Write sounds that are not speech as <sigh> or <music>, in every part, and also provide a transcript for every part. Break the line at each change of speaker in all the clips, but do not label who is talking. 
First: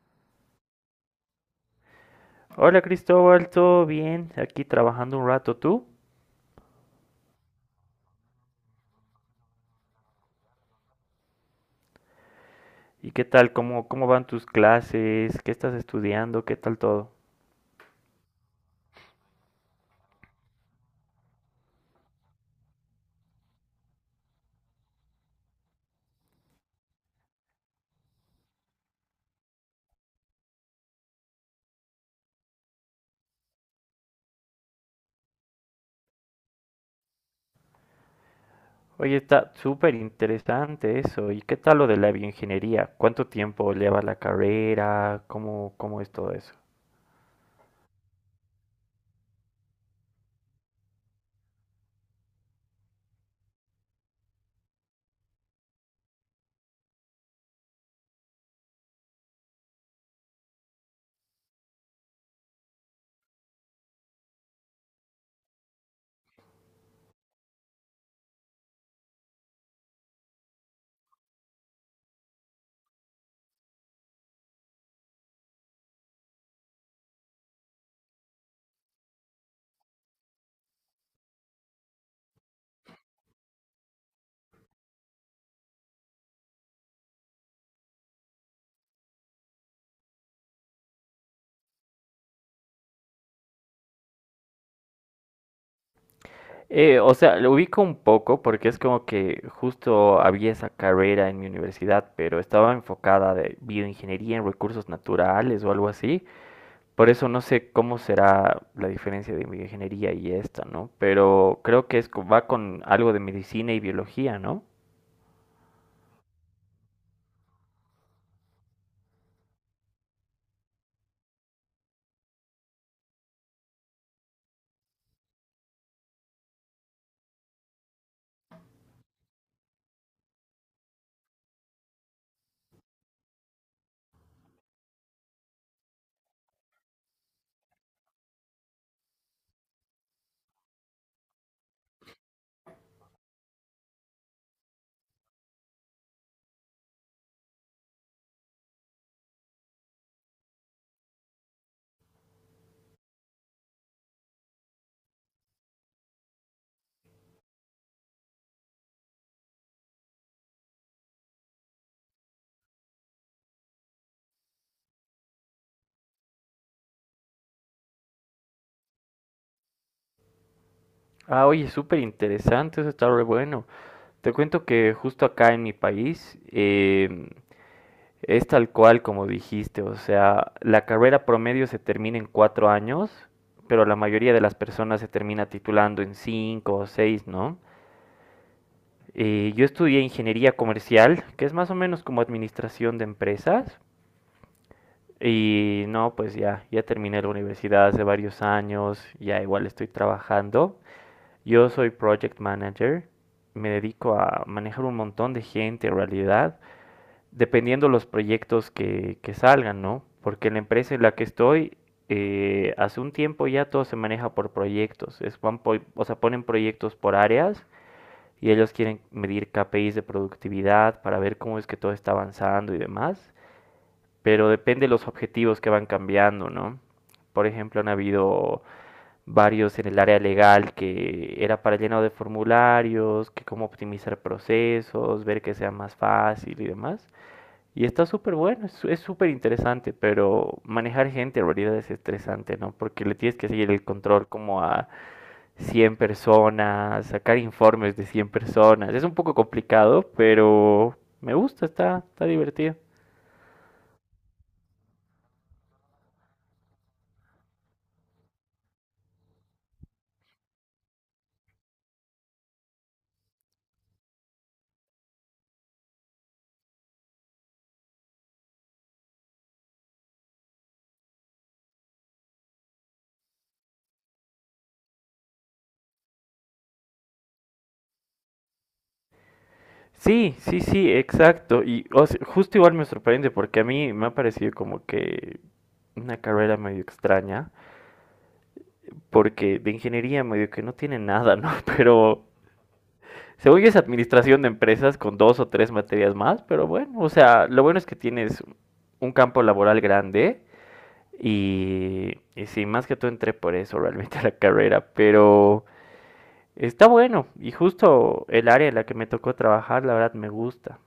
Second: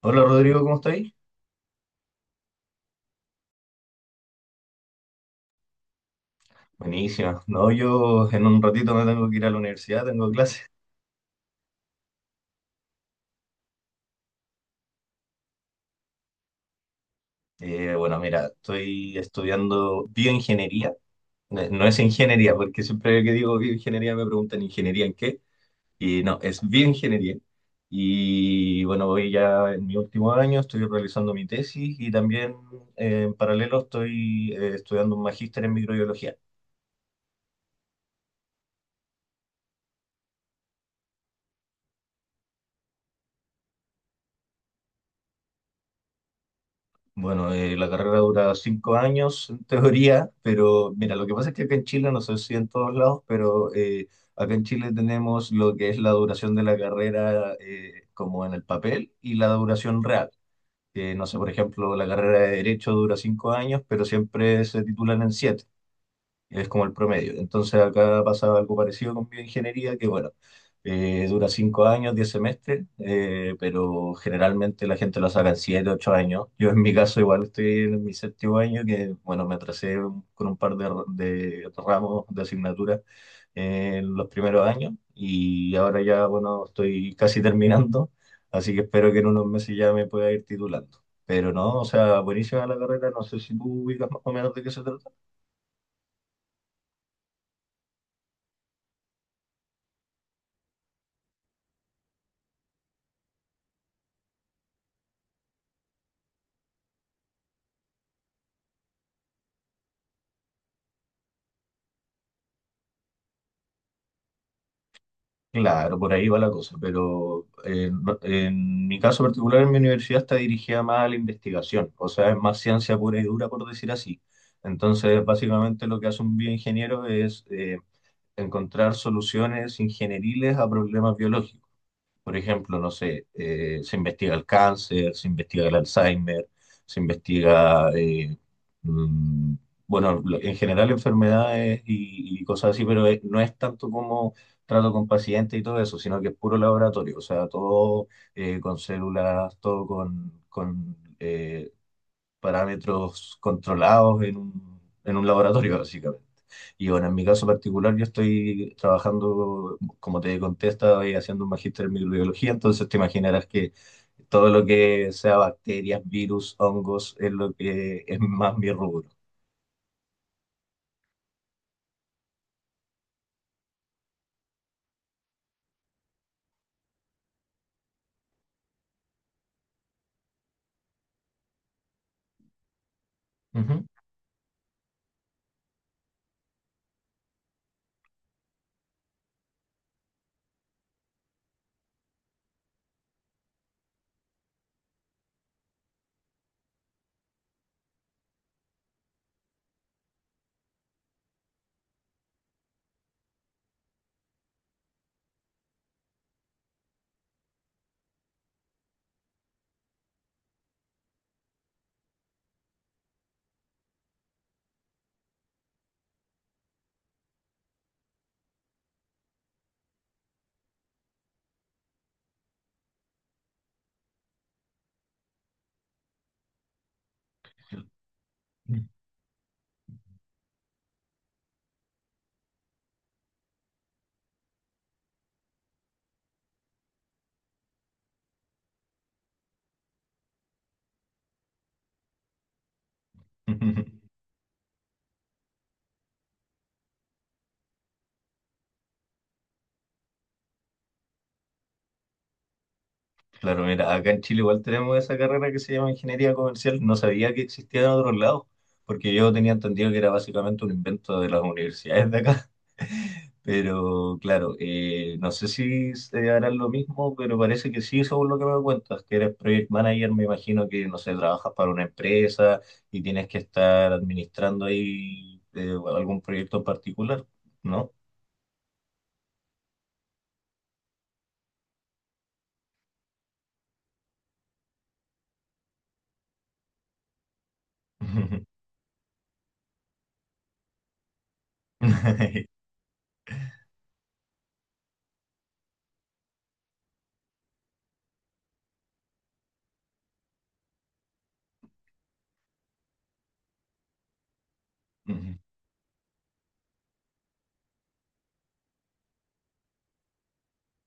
Hola Rodrigo, ¿cómo estáis?
Hola Cristóbal, ¿todo bien? Aquí trabajando un rato tú.
Buenísima. No, yo en un ratito me tengo que ir a la universidad, tengo clase.
¿Y qué tal? ¿Cómo van tus clases? ¿Qué estás estudiando? ¿Qué tal todo?
Bueno, mira, estoy estudiando bioingeniería. No es ingeniería, porque siempre que digo bioingeniería me preguntan ingeniería en qué. Y no, es bioingeniería. Y bueno, voy ya en mi último año, estoy realizando mi tesis y también en paralelo estoy estudiando un magíster en microbiología.
Oye, está súper interesante eso. ¿Y qué tal lo de la bioingeniería? ¿Cuánto tiempo lleva la carrera? ¿Cómo es todo eso?
Bueno, la carrera dura 5 años en teoría, pero mira, lo que pasa es que acá en Chile, no sé si en todos lados, pero acá en Chile tenemos lo que es la duración de la carrera como en el papel y la duración real. No sé, por ejemplo, la carrera de Derecho dura 5 años, pero siempre se titulan en 7, es como el promedio. Entonces acá pasa algo parecido con bioingeniería, que bueno, dura 5 años, 10 semestres, pero generalmente la gente lo saca en 7, 8 años. Yo en mi caso igual estoy en mi séptimo año, que bueno, me atrasé con un par de ramos de asignaturas en los primeros años y ahora ya, bueno, estoy casi terminando, así que espero que en unos meses ya me pueda ir titulando. Pero no, o sea, buenísima la carrera, no sé si tú ubicas más o menos de qué se trata.
O sea, lo ubico un poco porque es como que justo había esa carrera en mi universidad, pero estaba enfocada de bioingeniería en recursos naturales o algo así. Por eso no sé cómo será la diferencia de bioingeniería y esta, ¿no? Pero creo que es, va con algo de medicina y biología, ¿no?
Claro, por ahí va la cosa, pero en mi caso particular en mi universidad está dirigida más a la investigación, o sea, es más ciencia pura y dura, por decir así. Entonces, básicamente lo que hace un bioingeniero es encontrar soluciones ingenieriles a problemas biológicos. Por ejemplo, no sé, se investiga el cáncer, se investiga el Alzheimer, se investiga, mm, bueno, en general enfermedades y cosas así, pero no es tanto como trato con pacientes y todo eso, sino que es puro laboratorio, o sea, todo con células, todo con parámetros controlados en en un laboratorio, <laughs> básicamente. Y bueno, en mi caso particular, yo estoy trabajando, como te conté, estoy haciendo un magíster en microbiología, entonces te imaginarás que todo lo que sea bacterias, virus, hongos, es lo que es más mi rubro.
Ah, oye, súper interesante, eso está re bueno. Te cuento que justo acá en mi país es tal cual como dijiste, o sea, la carrera promedio se termina en 4 años,
Ujú.
pero la mayoría de las personas se termina titulando en 5 o 6, ¿no? Yo estudié ingeniería comercial, que es más o menos como administración de empresas. Y no, pues ya terminé la universidad hace varios años, ya igual estoy trabajando. Yo soy project manager, me dedico a manejar un montón de gente en realidad, dependiendo los proyectos que salgan, ¿no? Porque la empresa en la que estoy, hace un tiempo ya todo se maneja por proyectos, o sea, ponen proyectos por áreas y ellos quieren medir KPIs de productividad para ver cómo es que todo está avanzando y demás, pero depende de los objetivos que van cambiando, ¿no? Por ejemplo, han habido varios en el área legal que era para el de formularios, que cómo optimizar procesos, ver que sea más fácil y demás. Y está súper bueno, es súper interesante, pero manejar gente en realidad es estresante, ¿no? Porque le tienes que seguir el
<laughs>
control como a 100 personas, sacar informes de 100 personas. Es un poco complicado, pero me gusta, está divertido.
Claro, mira, acá en Chile igual tenemos esa carrera que se llama ingeniería comercial. No sabía que existía en otros lados, porque yo tenía entendido que era básicamente un invento de las universidades de acá. <laughs> Pero claro, no sé si se harán lo mismo, pero parece que sí, según lo que me cuentas, que eres project manager, me imagino que, no sé, trabajas para una empresa y tienes que estar administrando ahí algún proyecto en particular, ¿no?
Sí, sí, sí, exacto. Y o sea, justo igual me sorprende porque a mí me ha parecido como que una carrera medio extraña,
<laughs>
porque de ingeniería medio que no tiene nada, ¿no? <laughs> Pero
<laughs>
según yo es administración de empresas con dos o tres materias más, pero bueno, o sea, lo bueno es que tienes un campo laboral grande y sí, más que todo entré por eso realmente <laughs> a la carrera, pero está bueno y justo el área en la que me tocó trabajar, la verdad me gusta.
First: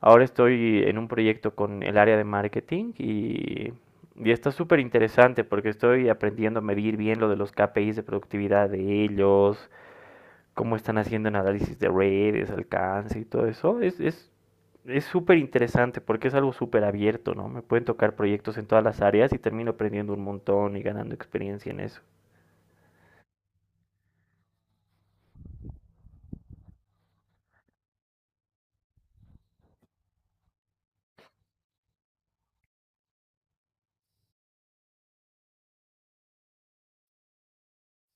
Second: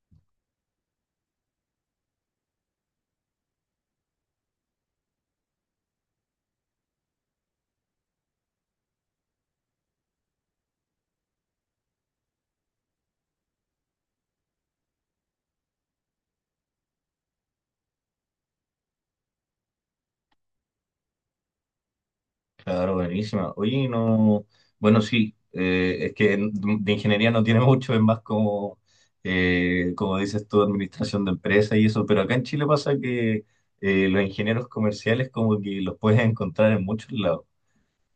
Ahora estoy en un proyecto con el área de marketing y está súper interesante porque estoy aprendiendo a medir bien lo de los KPIs de productividad de ellos, cómo están haciendo en análisis de redes, alcance y todo eso. Es súper interesante porque es algo súper abierto, ¿no? Me pueden tocar proyectos en todas las áreas y termino aprendiendo un montón y ganando experiencia en eso.
Claro, buenísima. Oye, no, bueno, sí, es que de ingeniería no tiene <laughs> mucho, es más como, como dices tú, administración de empresas y eso, pero acá en Chile pasa que los ingenieros comerciales como que los puedes encontrar en muchos lados.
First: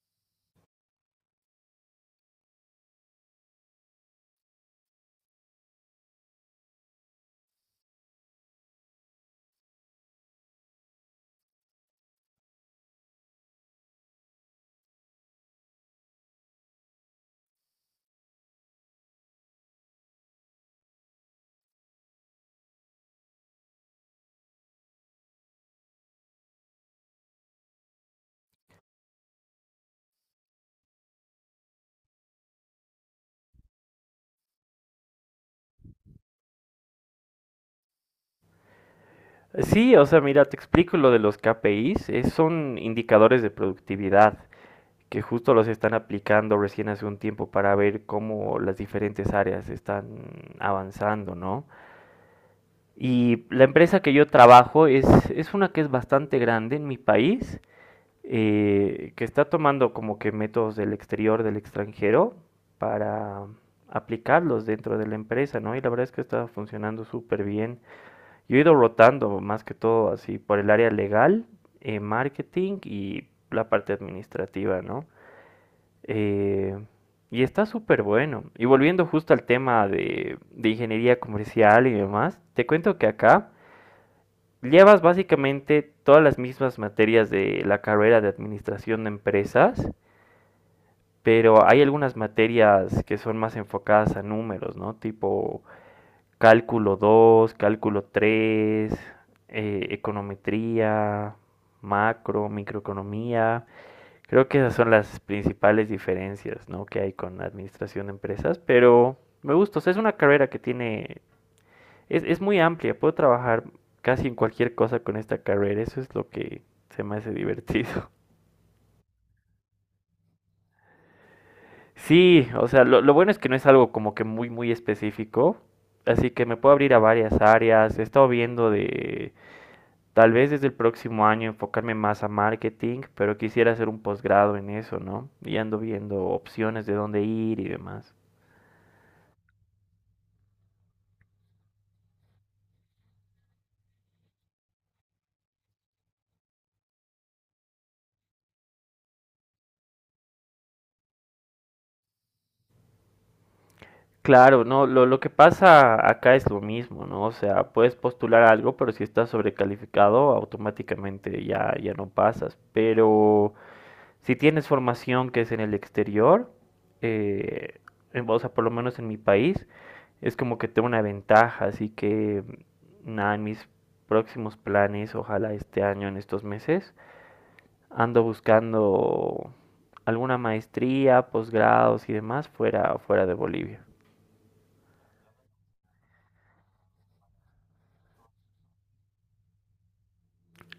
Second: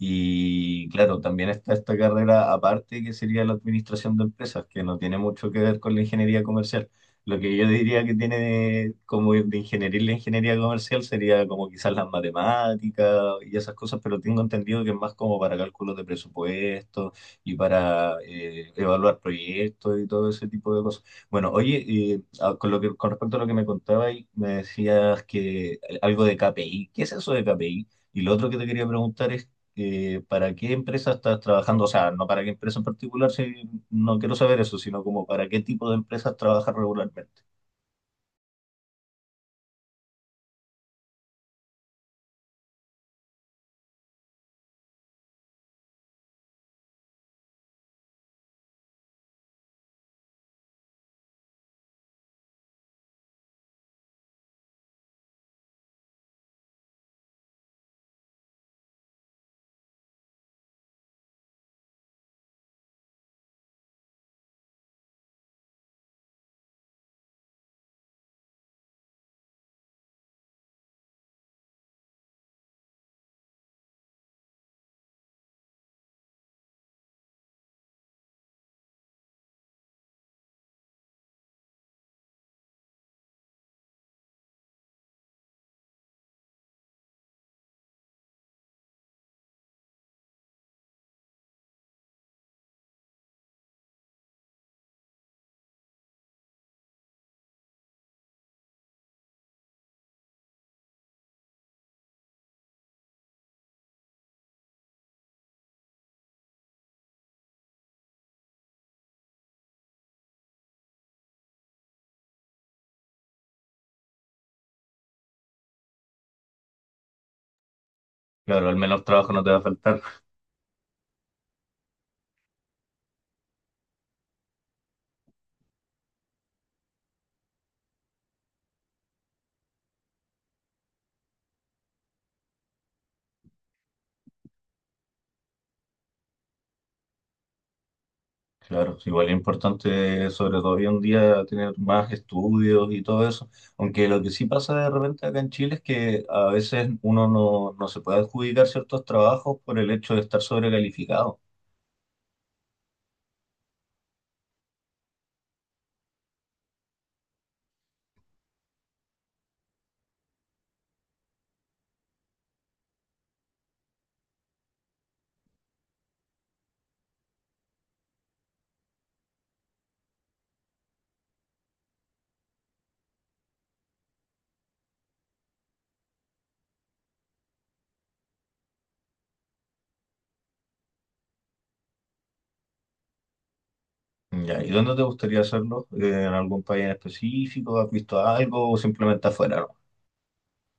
Y claro, también está esta carrera aparte que sería la administración de empresas, que no tiene mucho que ver con la ingeniería comercial. Lo que yo diría que tiene como de ingeniería y la ingeniería comercial sería como quizás las matemáticas y esas cosas, pero tengo entendido que es más como para cálculos de presupuesto y para evaluar proyectos y todo ese tipo de cosas. Bueno, oye, con lo que, con respecto a lo que me contabas, me decías que algo de KPI. ¿Qué es eso de KPI? Y lo otro que te quería preguntar es ¿para qué empresa estás trabajando? O sea, no para qué empresa en particular, si no quiero saber eso, sino como para qué tipo de empresas trabajas regularmente.
Sí, o sea, mira, te explico lo de los KPIs. Es- son indicadores de productividad, que justo los están aplicando recién hace un tiempo para ver cómo las diferentes áreas están avanzando, ¿no? Y la empresa que yo trabajo es una que es bastante grande en mi país, que está tomando como que métodos del exterior, del extranjero, para aplicarlos dentro de la empresa, ¿no? Y la verdad es que está funcionando súper bien. Yo he ido rotando más que todo así por el área legal, marketing y la parte administrativa, ¿no? Eh, y está súper bueno. Y volviendo justo al tema de ingeniería comercial y demás, te cuento que acá llevas básicamente todas las mismas materias de la carrera de administración de empresas, pero hay algunas materias que son más enfocadas a números, ¿no? Tipo cálculo 2, cálculo 3, econometría, macro, microeconomía. Creo que esas son las principales diferencias, ¿no?, que hay con la administración de empresas, pero me gusta, o sea, es una carrera que tiene, es muy amplia, puedo trabajar casi en cualquier cosa con esta carrera, eso es lo que se me hace divertido. <laughs>
Claro, al menos trabajo no te va a faltar.
Sí, o sea, lo bueno es que no es algo como que muy, muy específico, así que me puedo abrir a varias áreas, he estado viendo tal vez desde el próximo año enfocarme más a marketing, pero quisiera hacer un posgrado en eso, ¿no? Y ando viendo opciones de dónde ir y demás.
Claro, igual es importante, sobre todo hoy en día, tener más estudios y todo eso. Aunque lo que sí pasa de repente acá en Chile es que a veces uno no, no se puede adjudicar ciertos trabajos por el hecho de estar sobrecalificado.
Claro, no, lo que pasa acá es lo mismo, ¿no? O sea, puedes postular algo, pero si estás sobrecalificado, automáticamente ya no pasas. Pero si tienes formación que es en el exterior, eh, o sea, por lo menos en mi país, es como que tengo una ventaja. Así que, nada, en mis próximos planes, ojalá este año, en estos meses, ando buscando alguna maestría, posgrados y demás fuera, fuera de Bolivia.
Ya, ¿y dónde te gustaría hacerlo? ¿En algún país en específico? ¿Has visto algo o simplemente afuera,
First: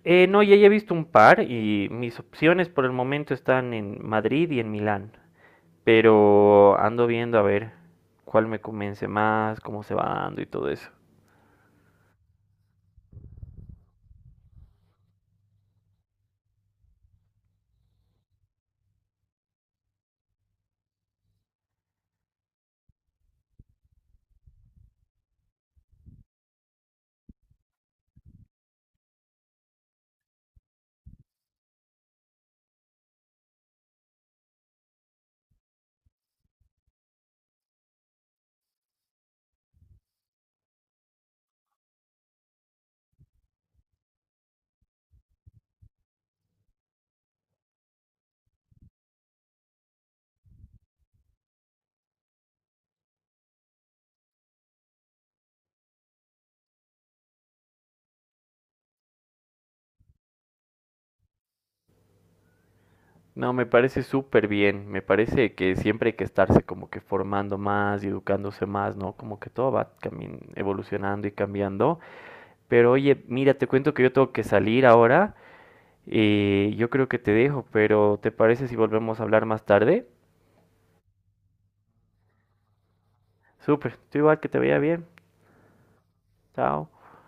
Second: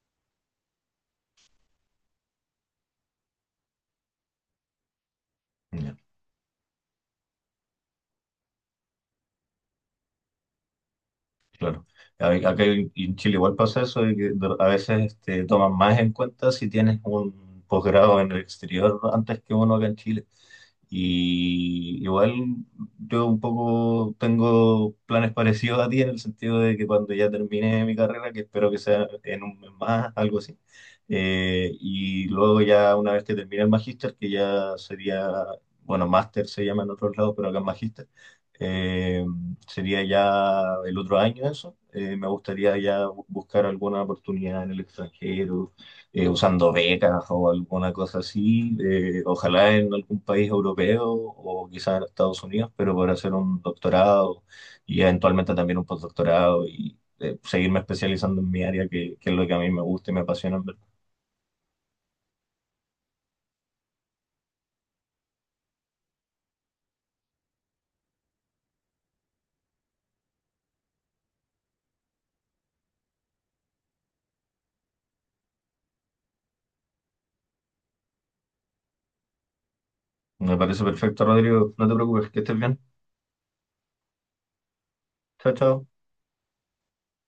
No, ya he visto un par y mis opciones por el momento están en Madrid y en Milán.
no?
Pero ando viendo a ver cuál me convence más, cómo se va dando y todo eso.
Claro. A- Acá en Chile igual pasa eso, de que a veces este, toman más en cuenta si tienes un posgrado en el exterior antes que uno acá en Chile. Y igual yo un poco tengo planes parecidos a ti en el sentido de que cuando ya termine mi carrera, que espero que sea en un mes más, algo así, y luego ya una vez que termine el magíster, que ya sería, bueno, máster se llama en otros lados, pero acá es magíster, eh, sería ya el otro año eso. Me gustaría ya buscar alguna oportunidad en el extranjero, usando becas o alguna cosa así. Ojalá en algún país europeo o quizás en Estados Unidos, pero para hacer un doctorado y eventualmente también un postdoctorado y seguirme especializando en mi área, que es lo que a mí me gusta y me apasiona. En verdad.
No, me parece súper bien. Me parece que siempre hay que estarse como que formando más y educándose más, ¿no? Como que todo va evolucionando y cambiando. Pero oye, mira, te cuento que yo tengo que salir ahora. Yo creo que te dejo, pero ¿te parece si volvemos a hablar más tarde?
Me parece perfecto, Rodrigo. No te preocupes, que estés bien.
Súper, tú igual que te vaya bien.
Chao, chao.
Chao.